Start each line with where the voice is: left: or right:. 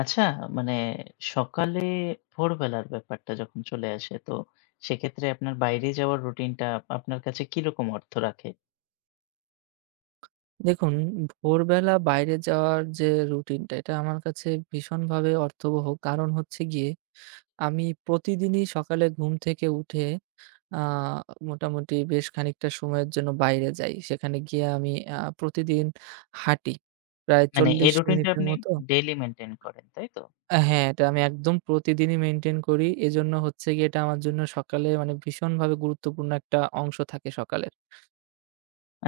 left: আচ্ছা, মানে সকালে ভোরবেলার ব্যাপারটা যখন চলে আসে, তো সেক্ষেত্রে আপনার বাইরে যাওয়ার রুটিনটা আপনার কাছে কিরকম অর্থ রাখে?
right: দেখুন, ভোরবেলা বাইরে যাওয়ার যে রুটিনটা এটা আমার কাছে ভীষণভাবে অর্থবহ। কারণ হচ্ছে গিয়ে আমি প্রতিদিনই সকালে ঘুম থেকে উঠে আ মোটামুটি বেশ খানিকটা সময়ের জন্য বাইরে যাই। সেখানে গিয়ে আমি প্রতিদিন হাঁটি। প্রায় ৪০
left: এই রুটিনটা
right: মিনিটের
left: আপনি
right: মতো।
left: ডেইলি মেইনটেইন করেন, তাই তো?
right: হ্যাঁ, এটা আমি একদম প্রতিদিনই মেইনটেইন করি। এজন্য হচ্ছে গিয়ে এটা আমার জন্য সকালে মানে ভীষণভাবে গুরুত্বপূর্ণ একটা অংশ থাকে সকালের।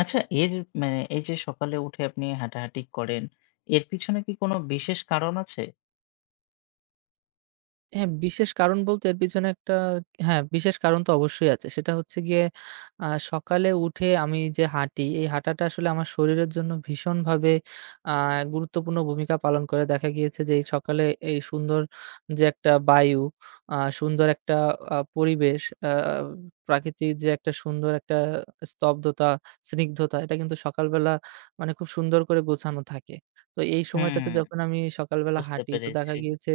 left: আচ্ছা, এর মানে এই যে সকালে উঠে আপনি হাঁটাহাঁটি করেন, এর পিছনে কি কোনো বিশেষ কারণ আছে?
right: হ্যাঁ, বিশেষ কারণ বলতে এর পিছনে একটা— হ্যাঁ, বিশেষ কারণ তো অবশ্যই আছে। সেটা হচ্ছে গিয়ে সকালে উঠে আমি যে হাঁটি, এই হাঁটাটা আসলে আমার শরীরের জন্য ভীষণভাবে আ গুরুত্বপূর্ণ ভূমিকা পালন করে। দেখা গিয়েছে যে এই সকালে এই সুন্দর যে একটা বায়ু, আ সুন্দর একটা পরিবেশ, আ প্রাকৃতিক যে একটা সুন্দর একটা স্তব্ধতা, স্নিগ্ধতা এটা কিন্তু সকালবেলা মানে খুব সুন্দর করে গোছানো থাকে। তো এই সময়টাতে
left: হুম,
right: যখন আমি সকালবেলা
left: বুঝতে
right: হাঁটি তো দেখা
left: পেরেছি।
right: গিয়েছে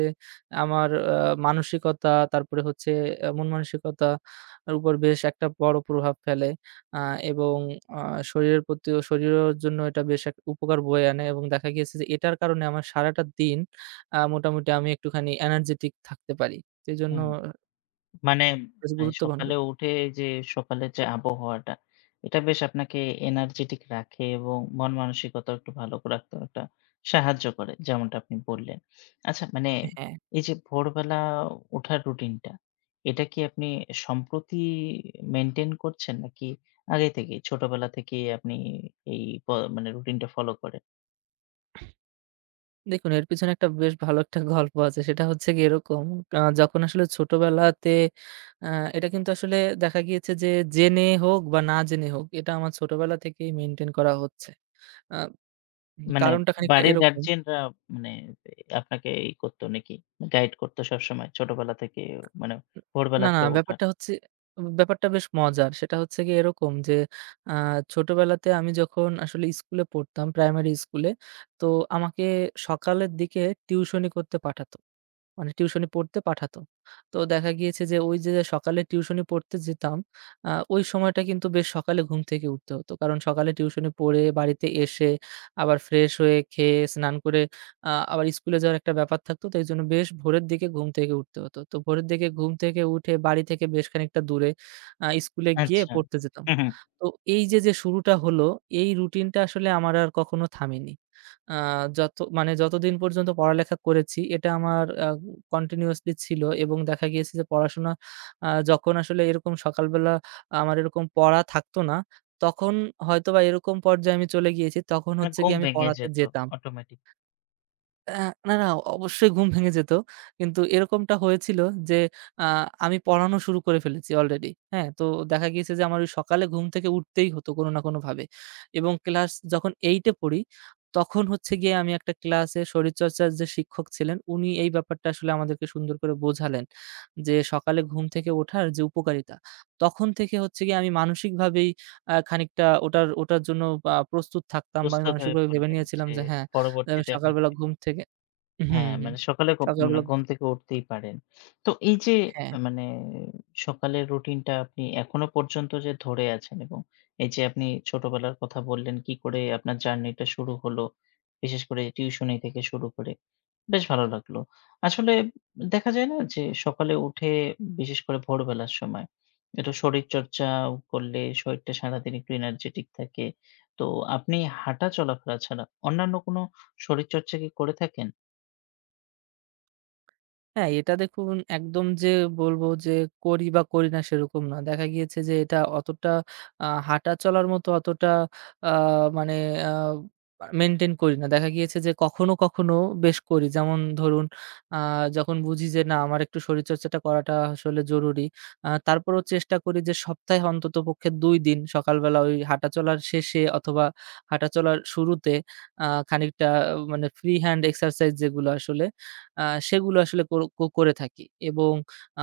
right: আমার মানসিকতা, তারপরে হচ্ছে মন মানসিকতার উপর বেশ একটা বড় প্রভাব ফেলে। আ এবং আ শরীরের প্রতিও শরীরের জন্য এটা বেশ এক উপকার বয়ে আনে এবং দেখা গিয়েছে যে এটার কারণে আমার সারাটা দিন মোটামুটি আমি একটুখানি এনার্জেটিক থাকতে পারি। তো এজন্য
left: হুম। মানে
right: বেশ
left: এ
right: গুরুত্ব বহন
left: সকালে
right: করে।
left: উঠে যে সকালের যে আবহাওয়াটা, এটা বেশ আপনাকে এনার্জেটিক রাখে এবং মন মানসিকতাও একটু ভালো রাখতেও একটা সাহায্য করে, যেমনটা আপনি বললেন। আচ্ছা,
right: হ্যাঁ।
left: এই যে ভোরবেলা ওঠার রুটিনটা, এটা কি আপনি সম্প্রতি মেইনটেইন করছেন? নাকি আগে থেকেই ছোটবেলা থেকেই আপনি এই প মানে রুটিনটা ফলো করেন?
right: দেখুন এর পিছনে একটা বেশ ভালো একটা গল্প আছে। সেটা হচ্ছে গিয়ে এরকম— যখন আসলে ছোটবেলাতে আ এটা কিন্তু আসলে দেখা গিয়েছে যে জেনে হোক বা না জেনে হোক এটা আমার ছোটবেলা থেকেই মেইনটেইন করা হচ্ছে। আ
left: মানে
right: কারণটা খানিকটা
left: বাড়ির
right: এরকম।
left: গার্ডিয়ানরা মানে আপনাকে করত নাকি? গাইড করত সবসময় ছোটবেলা থেকে মানে
right: না,
left: ভোরবেলা
right: না,
left: করে ওঠার?
right: ব্যাপারটা হচ্ছে— ব্যাপারটা বেশ মজার। সেটা হচ্ছে গিয়ে এরকম যে আ ছোটবেলাতে আমি যখন আসলে স্কুলে পড়তাম, প্রাইমারি স্কুলে, তো আমাকে সকালের দিকে টিউশনি করতে পাঠাতো। মানে টিউশনি পড়তে পাঠাতো। তো দেখা গিয়েছে যে ওই যে সকালে টিউশনি পড়তে যেতাম, ওই সময়টা কিন্তু বেশ সকালে ঘুম থেকে উঠতে হতো। কারণ সকালে টিউশনি পড়ে বাড়িতে এসে আবার ফ্রেশ হয়ে খেয়ে স্নান করে আবার স্কুলে যাওয়ার একটা ব্যাপার থাকতো। তো এইজন্য বেশ ভোরের দিকে ঘুম থেকে উঠতে হতো। তো ভোরের দিকে ঘুম থেকে উঠে বাড়ি থেকে বেশ খানিকটা দূরে স্কুলে গিয়ে
left: আচ্ছা।
right: পড়তে যেতাম।
left: হুম, হুম।
right: তো এই যে, যে শুরুটা হলো, এই রুটিনটা আসলে আমার আর কখনো থামেনি। আ যত মানে যতদিন পর্যন্ত পড়ালেখা করেছি এটা আমার কন্টিনিউয়াসলি ছিল, এবং দেখা গিয়েছে যে পড়াশোনা যখন আসলে এরকম সকালবেলা আমার এরকম পড়া থাকতো না, তখন হয়তোবা এরকম পর্যায়ে আমি চলে গিয়েছি। তখন
left: মানে
right: হচ্ছে
left: ঘুম
right: গিয়ে আমি
left: ভেঙে
right: পড়াতে
left: যেত
right: যেতাম।
left: অটোমেটিক।
right: অ্যা না, না, অবশ্যই ঘুম ভেঙে যেত। কিন্তু এরকমটা হয়েছিল যে আ আমি পড়ানো শুরু করে ফেলেছি অলরেডি। হ্যাঁ? তো দেখা গিয়েছে যে আমার ওই সকালে ঘুম থেকে উঠতেই হতো কোনো না কোনোভাবে। এবং ক্লাস যখন ৮ এ পড়ি তখন হচ্ছে গিয়ে আমি একটা ক্লাসে শরীরচর্চার যে শিক্ষক ছিলেন উনি এই ব্যাপারটা আসলে আমাদেরকে সুন্দর করে বোঝালেন। যে সকালে ঘুম থেকে ওঠার যে উপকারিতা। তখন থেকে হচ্ছে গিয়ে আমি মানসিকভাবেই খানিকটা ওটার ওটার জন্য প্রস্তুত থাকতাম, বা আমি
left: প্রস্তুত হয়ে
right: মানসিকভাবে ভেবে
left: পড়লেন
right: নিয়েছিলাম
left: যে
right: যে হ্যাঁ, যে আমি
left: পরবর্তীতে
right: সকালবেলা
left: আপনাকে
right: ঘুম থেকে— হুম,
left: হ্যাঁ,
right: হুম।
left: মানে সকালে ঘু মানে
right: সকালবেলা।
left: ঘুম থেকে উঠতেই পারেন। তো এই যে
right: হ্যাঁ,
left: মানে সকালের রুটিনটা আপনি এখনো পর্যন্ত যে ধরে আছেন এবং এই যে আপনি ছোটবেলার কথা বললেন কি করে আপনার জার্নিটা শুরু হলো, বিশেষ করে টিউশনি থেকে শুরু করে। বেশ ভালো লাগলো। আসলে দেখা যায় না যে সকালে উঠে বিশেষ করে ভোরবেলার সময় একটু শরীরচর্চা করলে শরীরটা সারাদিন একটু এনার্জেটিক থাকে। তো আপনি হাঁটা চলাফেরা ছাড়া অন্যান্য কোনো শরীরচর্চা কি করে থাকেন?
right: হ্যাঁ, এটা দেখুন একদম যে বলব যে করি বা করি না সেরকম না। দেখা গিয়েছে যে এটা অতটা হাঁটা চলার মতো অতটা আ মানে আ মেইনটেইন করি না। দেখা গিয়েছে যে কখনো, কখনো বেশ করি। যেমন ধরুন আ যখন বুঝি যে না আমার একটু শরীরচর্চাটা করাটা আসলে জরুরি। তারপরেও চেষ্টা করি যে সপ্তাহে অন্ততপক্ষে ২ দিন সকালবেলা ওই হাঁটা চলার শেষে অথবা হাঁটা চলার শুরুতে খানিকটা মানে ফ্রি হ্যান্ড এক্সারসাইজ যেগুলো আসলে— আ সেগুলো আসলে কোর কো করে থাকি। এবং আ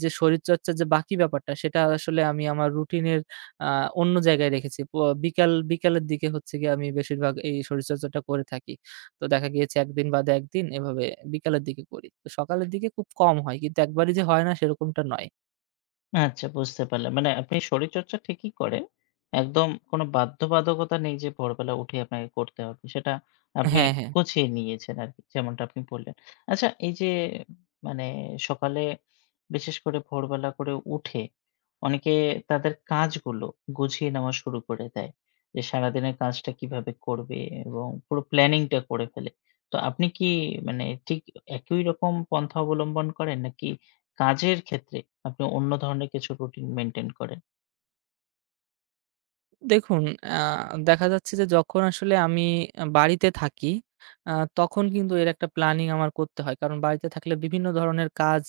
right: যে শরীরচর্চার যে বাকি ব্যাপারটা সেটা আসলে আমি আমার রুটিনের আ অন্য জায়গায় রেখেছি। বিকালের দিকে হচ্ছে গিয়ে আমি বেশিরভাগ এই শরীরচর্চাটা করে থাকি। তো দেখা গিয়েছে ১ দিন বাদে ১ দিন এভাবে বিকালের দিকে করি। তো সকালের দিকে খুব কম হয়। কিন্তু একবারই যে হয় না সেরকমটা নয়।
left: আচ্ছা, বুঝতে পারলাম। মানে আপনি শরীরচর্চা ঠিকই করেন। একদম কোনো বাধ্যবাধকতা নেই যে ভোরবেলা উঠে আপনাকে করতে হবে। সেটা আপনি
right: হ্যাঁ, হ্যাঁ।
left: গুছিয়ে নিয়েছেন আরকি, যেমনটা আপনি বললেন। আচ্ছা, এই যে মানে সকালে বিশেষ করে ভোরবেলা করে উঠে অনেকে তাদের কাজগুলো গুছিয়ে নেওয়া শুরু করে দেয়, যে সারাদিনের কাজটা কিভাবে করবে এবং পুরো প্ল্যানিং টা করে ফেলে। তো আপনি কি ঠিক একই রকম পন্থা অবলম্বন করেন নাকি কাজের ক্ষেত্রে আপনি অন্য ধরনের কিছু রুটিন মেইনটেইন করেন?
right: দেখুন, আ দেখা যাচ্ছে যে যখন আসলে আমি বাড়িতে থাকি, আ তখন কিন্তু এর একটা প্ল্যানিং আমার করতে হয়। কারণ বাড়িতে থাকলে বিভিন্ন ধরনের কাজ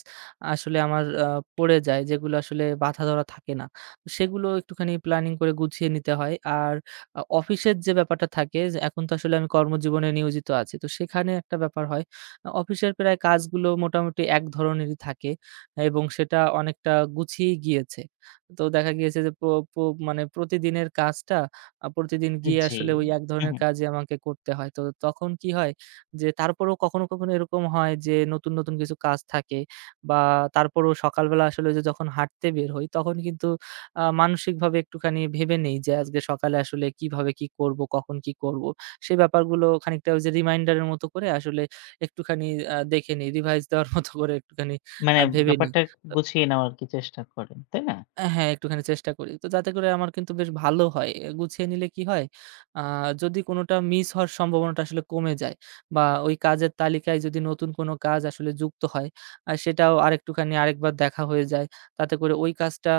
right: আসলে আমার পড়ে যায়, যেগুলো আসলে বাঁধা ধরা থাকে না। তো সেগুলো একটুখানি প্ল্যানিং করে গুছিয়ে নিতে হয়। আর অফিসের যে ব্যাপারটা থাকে যে এখন তো আসলে আমি কর্মজীবনে নিয়োজিত আছি। তো সেখানে একটা ব্যাপার হয়। অফিসের প্রায় কাজগুলো মোটামুটি এক ধরনেরই থাকে এবং সেটা অনেকটা গুছিয়েই গিয়েছে। তো দেখা গিয়েছে যে, প্র প্র মানে প্রতিদিনের কাজটা, প্রতিদিন গিয়ে
left: জি।
right: আসলে ওই এক
left: হু,
right: ধরনের
left: হু।
right: কাজই আমাকে করতে হয়। তো তখন কি হয় যে, তারপরেও কখনো, কখনো এরকম হয় যে, নতুন, নতুন কিছু কাজ থাকে বা তারপরেও সকালবেলা আসলে যে, যখন হাঁটতে বের হই তখন কিন্তু মানসিকভাবে একটুখানি ভেবে নেই যে, আজকে সকালে আসলে কিভাবে কি করব, কখন কি করব? সেই ব্যাপারগুলো খানিকটা ওই যে, রিমাইন্ডারের মতো করে আসলে একটুখানি দেখে নিই, রিভাইজ দেওয়ার মতো করে একটুখানি
left: মানে
right: ভেবে নিই।
left: ব্যাপারটা গুছিয়ে নেওয়ার আরকি চেষ্টা করেন, তাই না?
right: হ্যাঁ, একটুখানি চেষ্টা করি। তো যাতে করে আমার কিন্তু বেশ ভালো হয়। এ গুছিয়ে নিলে কি হয়? আ যদি কোনোটা মিস হওয়ার সম্ভাবনাটা আসলে কমে যায় বা ওই কাজের তালিকায় যদি নতুন কোনো কাজ আসলে যুক্ত হয়, সেটাও আরেকটুখানি আরেকবার দেখা হয়ে যায়। তাতে করে ওই কাজটা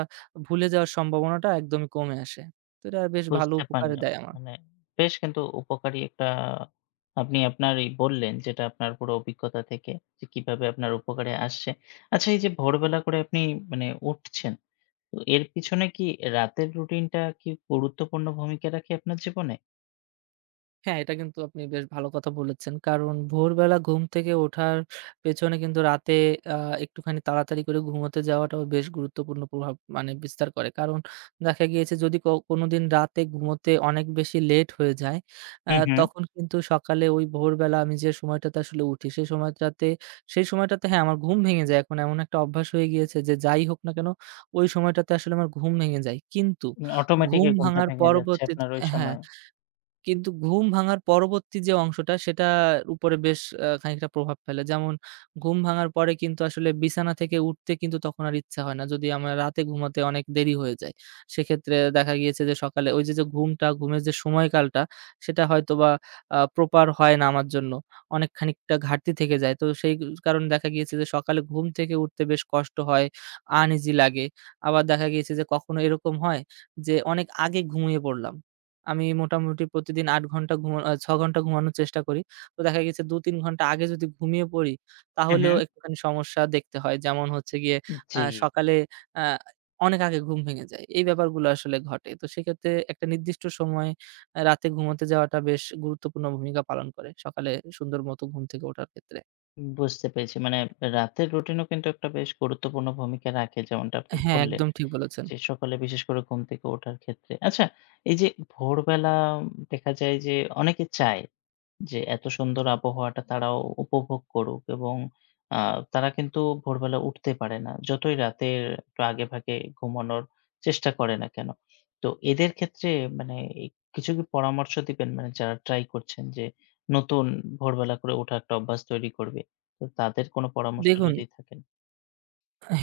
right: ভুলে যাওয়ার সম্ভাবনাটা একদমই কমে আসে। তো এটা বেশ ভালো
left: বুঝতে
right: উপকারে
left: পারলাম।
right: দেয় আমার।
left: মানে বেশ কিন্তু উপকারী একটা আপনি আপনার এই বললেন, যেটা আপনার পুরো অভিজ্ঞতা থেকে যে কিভাবে আপনার উপকারে আসছে। আচ্ছা, এই যে ভোরবেলা করে আপনি উঠছেন, তো এর পিছনে কি রাতের রুটিনটা কি গুরুত্বপূর্ণ ভূমিকা রাখে আপনার জীবনে?
right: হ্যাঁ, এটা কিন্তু আপনি বেশ ভালো কথা বলেছেন। কারণ ভোরবেলা ঘুম থেকে ওঠার পেছনে কিন্তু রাতে আ একটুখানি তাড়াতাড়ি করে ঘুমোতে যাওয়াটাও বেশ গুরুত্বপূর্ণ প্রভাব মানে বিস্তার করে। কারণ দেখা গিয়েছে যদি কোনোদিন রাতে ঘুমোতে অনেক বেশি লেট হয়ে যায়,
left: হু, হু।
right: তখন কিন্তু সকালে ওই ভোরবেলা আমি যে সময়টাতে আসলে উঠি সেই সময়টাতে, হ্যাঁ, আমার ঘুম ভেঙে যায়। এখন এমন একটা অভ্যাস হয়ে গিয়েছে যে যাই হোক না কেন ওই সময়টাতে আসলে আমার ঘুম ভেঙে যায়। কিন্তু
left: মানে অটোমেটিক
right: ঘুম
left: এ ঘুমটা
right: ভাঙার
left: ভেঙে যাচ্ছে
right: পরবর্তীতে,
left: আপনার ওই
right: হ্যাঁ।
left: সময়ে।
right: কিন্তু ঘুম ভাঙার পরবর্তী যে অংশটা সেটার উপরে বেশ খানিকটা প্রভাব ফেলে। যেমন, ঘুম ভাঙার পরে কিন্তু আসলে বিছানা থেকে উঠতে কিন্তু তখন আর ইচ্ছা হয় না। যদি আমরা রাতে ঘুমাতে অনেক দেরি হয়ে যায়। সেক্ষেত্রে দেখা গিয়েছে যে সকালে ওই যে, যে ঘুমটা, ঘুমের যে সময়কালটা সেটা হয়তোবা প্রপার হয় না আমার জন্য। অনেক খানিকটা ঘাটতি থেকে যায়। তো সেই কারণে দেখা গিয়েছে যে সকালে ঘুম থেকে উঠতে বেশ কষ্ট হয়, আনইজি লাগে। আবার দেখা গিয়েছে যে কখনো এরকম হয় যে অনেক আগে ঘুমিয়ে পড়লাম। আমি মোটামুটি প্রতিদিন ৮ ঘন্টা ঘুমা আ ৬ ঘন্টা ঘুমানোর চেষ্টা করি। তো দেখা গেছে ২-৩ ঘন্টা আগে যদি ঘুমিয়ে পড়ি,
left: হু, হু।
right: তাহলেও একটুখানি সমস্যা দেখতে হয়। যেমন হচ্ছে গিয়ে
left: জি।
right: সকালে আ অনেক আগে ঘুম ভেঙে যায়। এই ব্যাপারগুলো আসলে ঘটে। তো সেক্ষেত্রে একটা নির্দিষ্ট সময়ে রাতে ঘুমোতে যাওয়াটা বেশ গুরুত্বপূর্ণ ভূমিকা পালন করে সকালে সুন্দর মতো ঘুম থেকে ওঠার ক্ষেত্রে।
left: বুঝতে পেরেছি। মানে রাতের রুটিনও কিন্তু একটা বেশ গুরুত্বপূর্ণ ভূমিকা রাখে, যেমনটা আপনি
right: হ্যাঁ,
left: বললেন
right: একদম ঠিক বলেছেন।
left: যে সকালে বিশেষ করে ঘুম থেকে ওঠার ক্ষেত্রে। আচ্ছা, এই যে ভোরবেলা দেখা যায় যে অনেকে চায় যে এত সুন্দর আবহাওয়াটা তারাও উপভোগ করুক এবং আ তারা কিন্তু ভোরবেলা উঠতে পারে না, যতই রাতের একটু আগে ভাগে ঘুমানোর চেষ্টা করে না কেন? তো এদের ক্ষেত্রে মানে এই কিছু কি পরামর্শ দিবেন? মানে যারা ট্রাই করছেন যে নতুন ভোরবেলা করে ওঠা একটা অভ্যাস তৈরি করবে, তো তাদের কোনো পরামর্শ
right: দেখুন,
left: যদি থাকেন?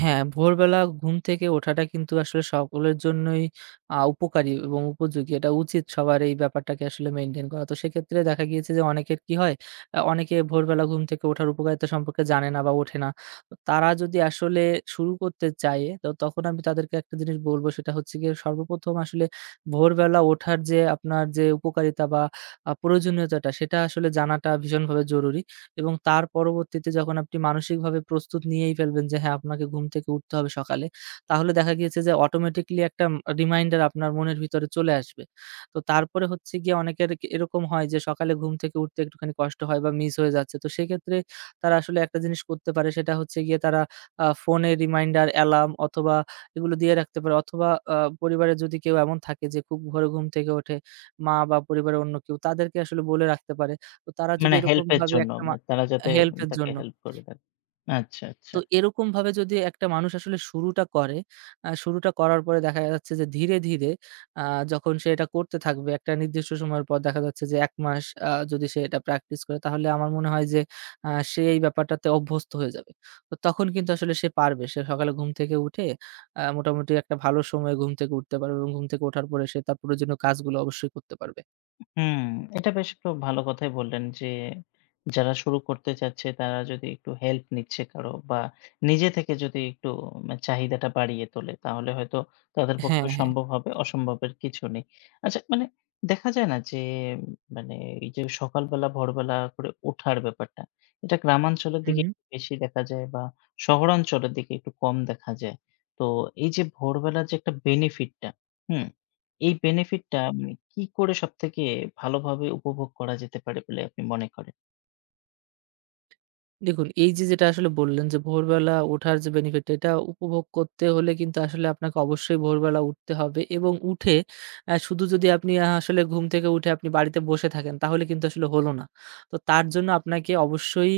right: হ্যাঁ, ভোরবেলা ঘুম থেকে ওঠাটা কিন্তু আসলে সকলের জন্যই উপকারী এবং উপযোগী। এটা উচিত সবার এই ব্যাপারটাকে আসলে মেইনটেইন করা। তো সেক্ষেত্রে দেখা গিয়েছে যে অনেকের কি হয়, অনেকে ভোরবেলা ঘুম থেকে ওঠার উপকারিতা সম্পর্কে জানে না বা ওঠে না। তো তারা যদি আসলে শুরু করতে চায়, তো তখন আমি তাদেরকে একটা জিনিস বলব, সেটা হচ্ছে গিয়ে সর্বপ্রথম আসলে ভোরবেলা ওঠার যে আপনার যে উপকারিতা বা প্রয়োজনীয়তাটা সেটা আসলে জানাটা ভীষণভাবে জরুরি। এবং তার পরবর্তীতে যখন আপনি মানসিকভাবে প্রস্তুত নিয়েই ফেলবেন যে হ্যাঁ, আপনাকে ঘুম থেকে উঠতে হবে সকালে, তাহলে দেখা গিয়েছে যে অটোমেটিক্যালি একটা রিমাইন্ডার আপনার মনের ভিতরে চলে আসবে। তো তারপরে হচ্ছে গিয়ে অনেকের কে এরকম হয় যে সকালে ঘুম থেকে উঠতে একটুখানি কষ্ট হয় বা মিস হয়ে যাচ্ছে। তো সেক্ষেত্রে তারা আসলে একটা জিনিস করতে পারে, সেটা হচ্ছে গিয়ে তারা ফোনে রিমাইন্ডার, অ্যালার্ম অথবা এগুলো দিয়ে রাখতে পারে, অথবা আ পরিবারে যদি কেউ এমন থাকে যে খুব ভোরে ঘুম থেকে ওঠে, মা বা পরিবারের অন্য কেউ, তাদেরকে আসলে বলে রাখতে পারে। তো তারা যদি
left: মানে হেল্প এর
right: এরকমভাবে
left: জন্য,
right: একটা—
left: মানে তারা যাতে
right: হেল্পের
left: তাকে
right: জন্য।
left: হেল্প করে দেন। আচ্ছা, আচ্ছা।
right: তো এরকমভাবে যদি একটা মানুষ আসলে শুরুটা করে, শুরুটা করার পরে দেখা যাচ্ছে যে ধীরে, ধীরে আ যখন সে এটা করতে থাকবে, একটা নির্দিষ্ট সময়ের পর দেখা যাচ্ছে যে ১ মাস যদি সে এটা প্র্যাকটিস করে তাহলে আমার মনে হয় যে সে এই ব্যাপারটাতে অভ্যস্ত হয়ে যাবে। তো তখন কিন্তু আসলে সে পারবে। সে সকালে ঘুম থেকে উঠে মোটামুটি একটা ভালো সময়ে ঘুম থেকে উঠতে পারবে এবং ঘুম থেকে ওঠার পরে সে তার প্রয়োজনীয় কাজগুলো অবশ্যই করতে পারবে।
left: হুম, এটা বেশ একটু ভালো কথাই বললেন যে যারা শুরু করতে চাচ্ছে তারা যদি একটু হেল্প নিচ্ছে কারো বা নিজে থেকে যদি একটু চাহিদাটা বাড়িয়ে তোলে তাহলে হয়তো তাদের
right: হ্যাঁ,
left: পক্ষেও
right: হ্যাঁ।
left: সম্ভব হবে, অসম্ভবের কিছু নেই। আচ্ছা, দেখা যায় না যে মানে এই যে সকালবেলা ভোরবেলা করে ওঠার ব্যাপারটা, এটা গ্রামাঞ্চলের দিকে
right: হুম।
left: একটু বেশি দেখা যায় বা শহরাঞ্চলের দিকে একটু কম দেখা যায়। তো এই যে ভোরবেলার যে একটা বেনিফিটটা, হুম? এই বেনিফিটটা মানে কি করে সবথেকে ভালোভাবে উপভোগ করা যেতে পারে বলে আপনি মনে করেন?
right: দেখুন, এই যে যেটা আসলে বললেন যে ভোরবেলা ওঠার যে বেনিফিট টা, এটা উপভোগ করতে হলে কিন্তু আসলে আপনাকে অবশ্যই ভোরবেলা উঠতে হবে এবং উঠে শুধু যদি আপনি আসলে ঘুম থেকে উঠে আপনি বাড়িতে বসে থাকেন তাহলে কিন্তু আসলে হলো না। তো তার জন্য আপনাকে অবশ্যই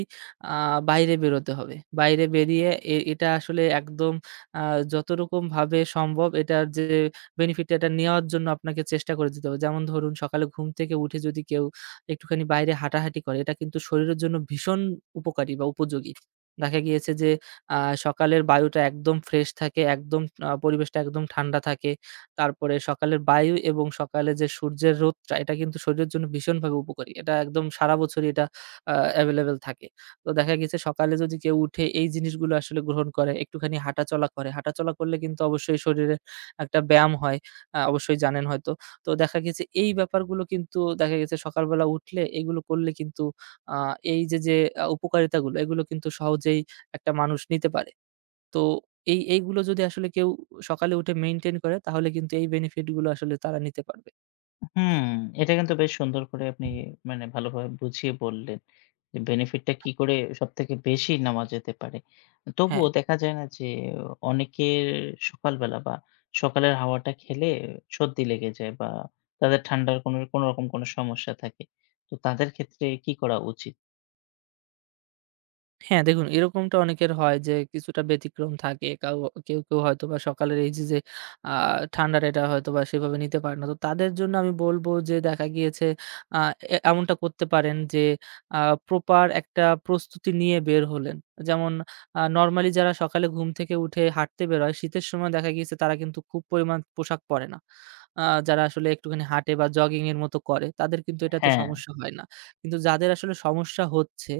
right: আ বাইরে বেরোতে হবে। বাইরে বেরিয়ে এটা আসলে একদম— আ যত রকমভাবে সম্ভব এটার যে বেনিফিট টা, এটা নেওয়ার জন্য আপনাকে চেষ্টা করে যেতে হবে। যেমন ধরুন সকালে ঘুম থেকে উঠে যদি কেউ একটুখানি বাইরে হাঁটাহাঁটি করে, এটা কিন্তু শরীরের জন্য ভীষণ উপকারী বা উপযোগী। দেখা গিয়েছে যে আ সকালের বায়ুটা একদম ফ্রেশ থাকে, একদম পরিবেশটা একদম ঠান্ডা থাকে। তারপরে সকালের বায়ু এবং সকালে যে সূর্যের রোদটা, এটা কিন্তু শরীরের জন্য ভীষণভাবে উপকারী। এটা একদম সারা বছরই এটা আ এভেইলেবল থাকে। তো দেখা গেছে সকালে যদি কেউ উঠে এই জিনিসগুলো আসলে গ্রহণ করে, একটুখানি হাঁটাচলা করে, হাঁটাচলা করলে কিন্তু অবশ্যই শরীরে একটা ব্যায়াম হয়। অবশ্যই জানেন হয়তো। তো দেখা গেছে এই ব্যাপারগুলো কিন্তু দেখা গেছে সকালবেলা উঠলে এগুলো করলে কিন্তু আ এই যে, যে উপকারিতাগুলো, এগুলো কিন্তু সহজেই একটা মানুষ নিতে পারে। তো এইগুলো যদি আসলে কেউ সকালে উঠে মেইনটেইন করে তাহলে কিন্তু এই বেনিফিট গুলো আসলে তারা নিতে পারবে।
left: হুম, এটা কিন্তু বেশ সুন্দর করে আপনি ভালোভাবে বুঝিয়ে বললেন যে বেনিফিটটা কি করে সবথেকে বেশি নেওয়া যেতে পারে।
right: হ্যাঁ।
left: তবুও দেখা যায় না যে অনেকের সকালবেলা বা সকালের হাওয়াটা খেলে সর্দি লেগে যায় বা তাদের ঠান্ডার কোনোরকম কোনো সমস্যা থাকে। তো তাদের ক্ষেত্রে কি করা উচিত?
right: হ্যাঁ, দেখুন এরকমটা অনেকের হয় যে কিছুটা ব্যতিক্রম থাকে। কেউ, কেউ হয়তোবা সকালের এই যে, যে আ ঠান্ডাটা, এটা হয়তোবা সেভাবে নিতে পারে না। তো তাদের জন্য আমি বলব যে দেখা গিয়েছে আ এ এমনটা করতে পারেন যে আ প্রপার একটা প্রস্তুতি নিয়ে বের হলেন। যেমন, নরমালি যারা সকালে ঘুম থেকে উঠে হাঁটতে বের হয় শীতের সময় দেখা গিয়েছে তারা কিন্তু খুব পরিমাণ পোশাক পরে না। আ যারা আসলে একটুখানি হাঁটে বা জগিং এর মতো করে, তাদের কিন্তু এটাতে, হুম,
left: হ্যাঁ,
right: সমস্যা হয় না। কিন্তু যাদের আসলে সমস্যা হচ্ছে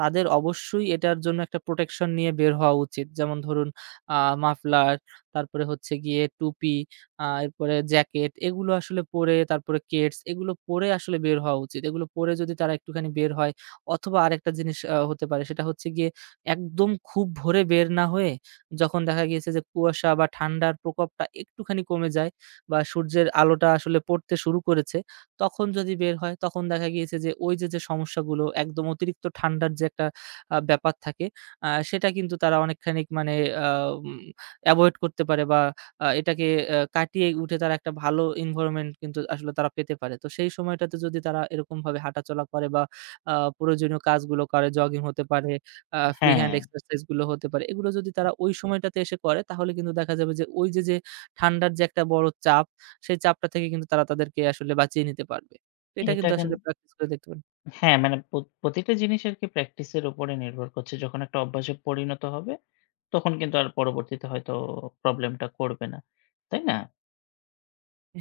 right: তাদের অবশ্যই এটার জন্য একটা প্রোটেকশন নিয়ে বের হওয়া উচিত। যেমন ধরুন আ মাফলার, তারপরে হচ্ছে গিয়ে টুপি, এরপরে জ্যাকেট, এগুলো আসলে পরে তারপরে কেডস, এগুলো পরে আসলে বের হওয়া উচিত। এগুলো পরে যদি তারা একটুখানি বের হয়, অথবা আরেকটা জিনিস হতে পারে সেটা হচ্ছে গিয়ে একদম খুব ভোরে বের না হয়ে যখন দেখা গিয়েছে যে কুয়াশা বা ঠান্ডার প্রকোপটা একটুখানি কমে যায় বা সূর্যের আলোটা আসলে পড়তে শুরু করেছে, তখন যদি বের হয় তখন দেখা গিয়েছে যে ওই যে, যে সমস্যাগুলো একদম অতিরিক্ত ঠান্ডার যে একটা ব্যাপার থাকে, সেটা কিন্তু তারা অনেকখানি মানে আ উম এভয়েড করতে পারে বা এটাকে কাটিয়ে উঠে তারা একটা ভালো environment কিন্তু আসলে তারা পেতে পারে। তো সেই সময়টাতে যদি তারা এরকমভাবে হাঁটাচলা করে বা আ প্রয়োজনীয় কাজগুলো করে, জগিং হতে পারে, ফ্রি হ্যান্ড
left: হ্যাঁ,
right: এক্সারসাইজ গুলো হতে পারে। এগুলো যদি তারা ওই সময়টাতে এসে করে তাহলে কিন্তু দেখা যাবে যে ওই যে, যে ঠান্ডার যে একটা বড় চাপ, সেই চাপটা থেকে কিন্তু তারা তাদেরকে আসলে বাঁচিয়ে নিতে পারবে। তো এটা
left: এটা
right: কিন্তু
left: কিন
right: আসলে প্র্যাকটিস করে দেখতে পারেন।
left: হ্যাঁ, মানে প্রতিটা জিনিস আরকি প্র্যাকটিসের উপরে নির্ভর করছে। যখন একটা অভ্যাসে পরিণত হবে, তখন কিন্তু আর পরবর্তীতে হয়তো প্রবলেমটা করবে না। তাই না?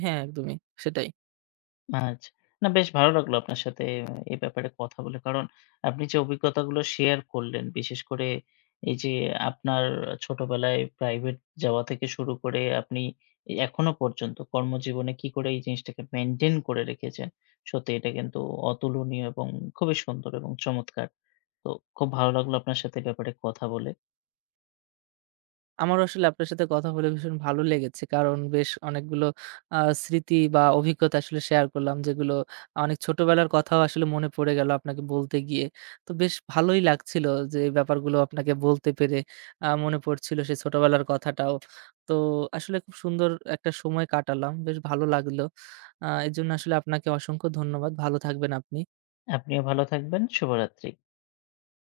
right: হ্যাঁ, একদমই সেটাই।
left: আচ্ছা। না, বেশ ভালো লাগলো আপনার সাথে এই ব্যাপারে কথা বলে। কারণ আপনি যে অভিজ্ঞতাগুলো শেয়ার করলেন, বিশেষ করে এই যে আপনার ছোটবেলায় প্রাইভেট যাওয়া থেকে শুরু করে আপনি এখনো পর্যন্ত কর্মজীবনে কি করে এই জিনিসটাকে মেইনটেইন করে রেখেছেন, সত্যি এটা কিন্তু অতুলনীয় এবং খুবই সুন্দর এবং চমৎকার। তো খুব ভালো লাগলো আপনার সাথে এ ব্যাপারে কথা বলে।
right: আমারও আসলে আপনার সাথে কথা বলে ভীষণ ভালো লেগেছে। কারণ বেশ অনেকগুলো আ স্মৃতি বা অভিজ্ঞতা আসলে শেয়ার করলাম, যেগুলো, অনেক ছোটবেলার কথাও আসলে মনে পড়ে গেল আপনাকে বলতে গিয়ে। তো বেশ ভালোই লাগছিল যে এই ব্যাপারগুলো আপনাকে বলতে পেরে মনে পড়ছিল সেই ছোটবেলার কথাটাও। তো আসলে খুব সুন্দর একটা সময় কাটালাম। বেশ ভালো লাগলো। এর জন্য আসলে আপনাকে অসংখ্য ধন্যবাদ। ভালো থাকবেন আপনি।
left: আপনিও ভালো থাকবেন। শুভরাত্রি।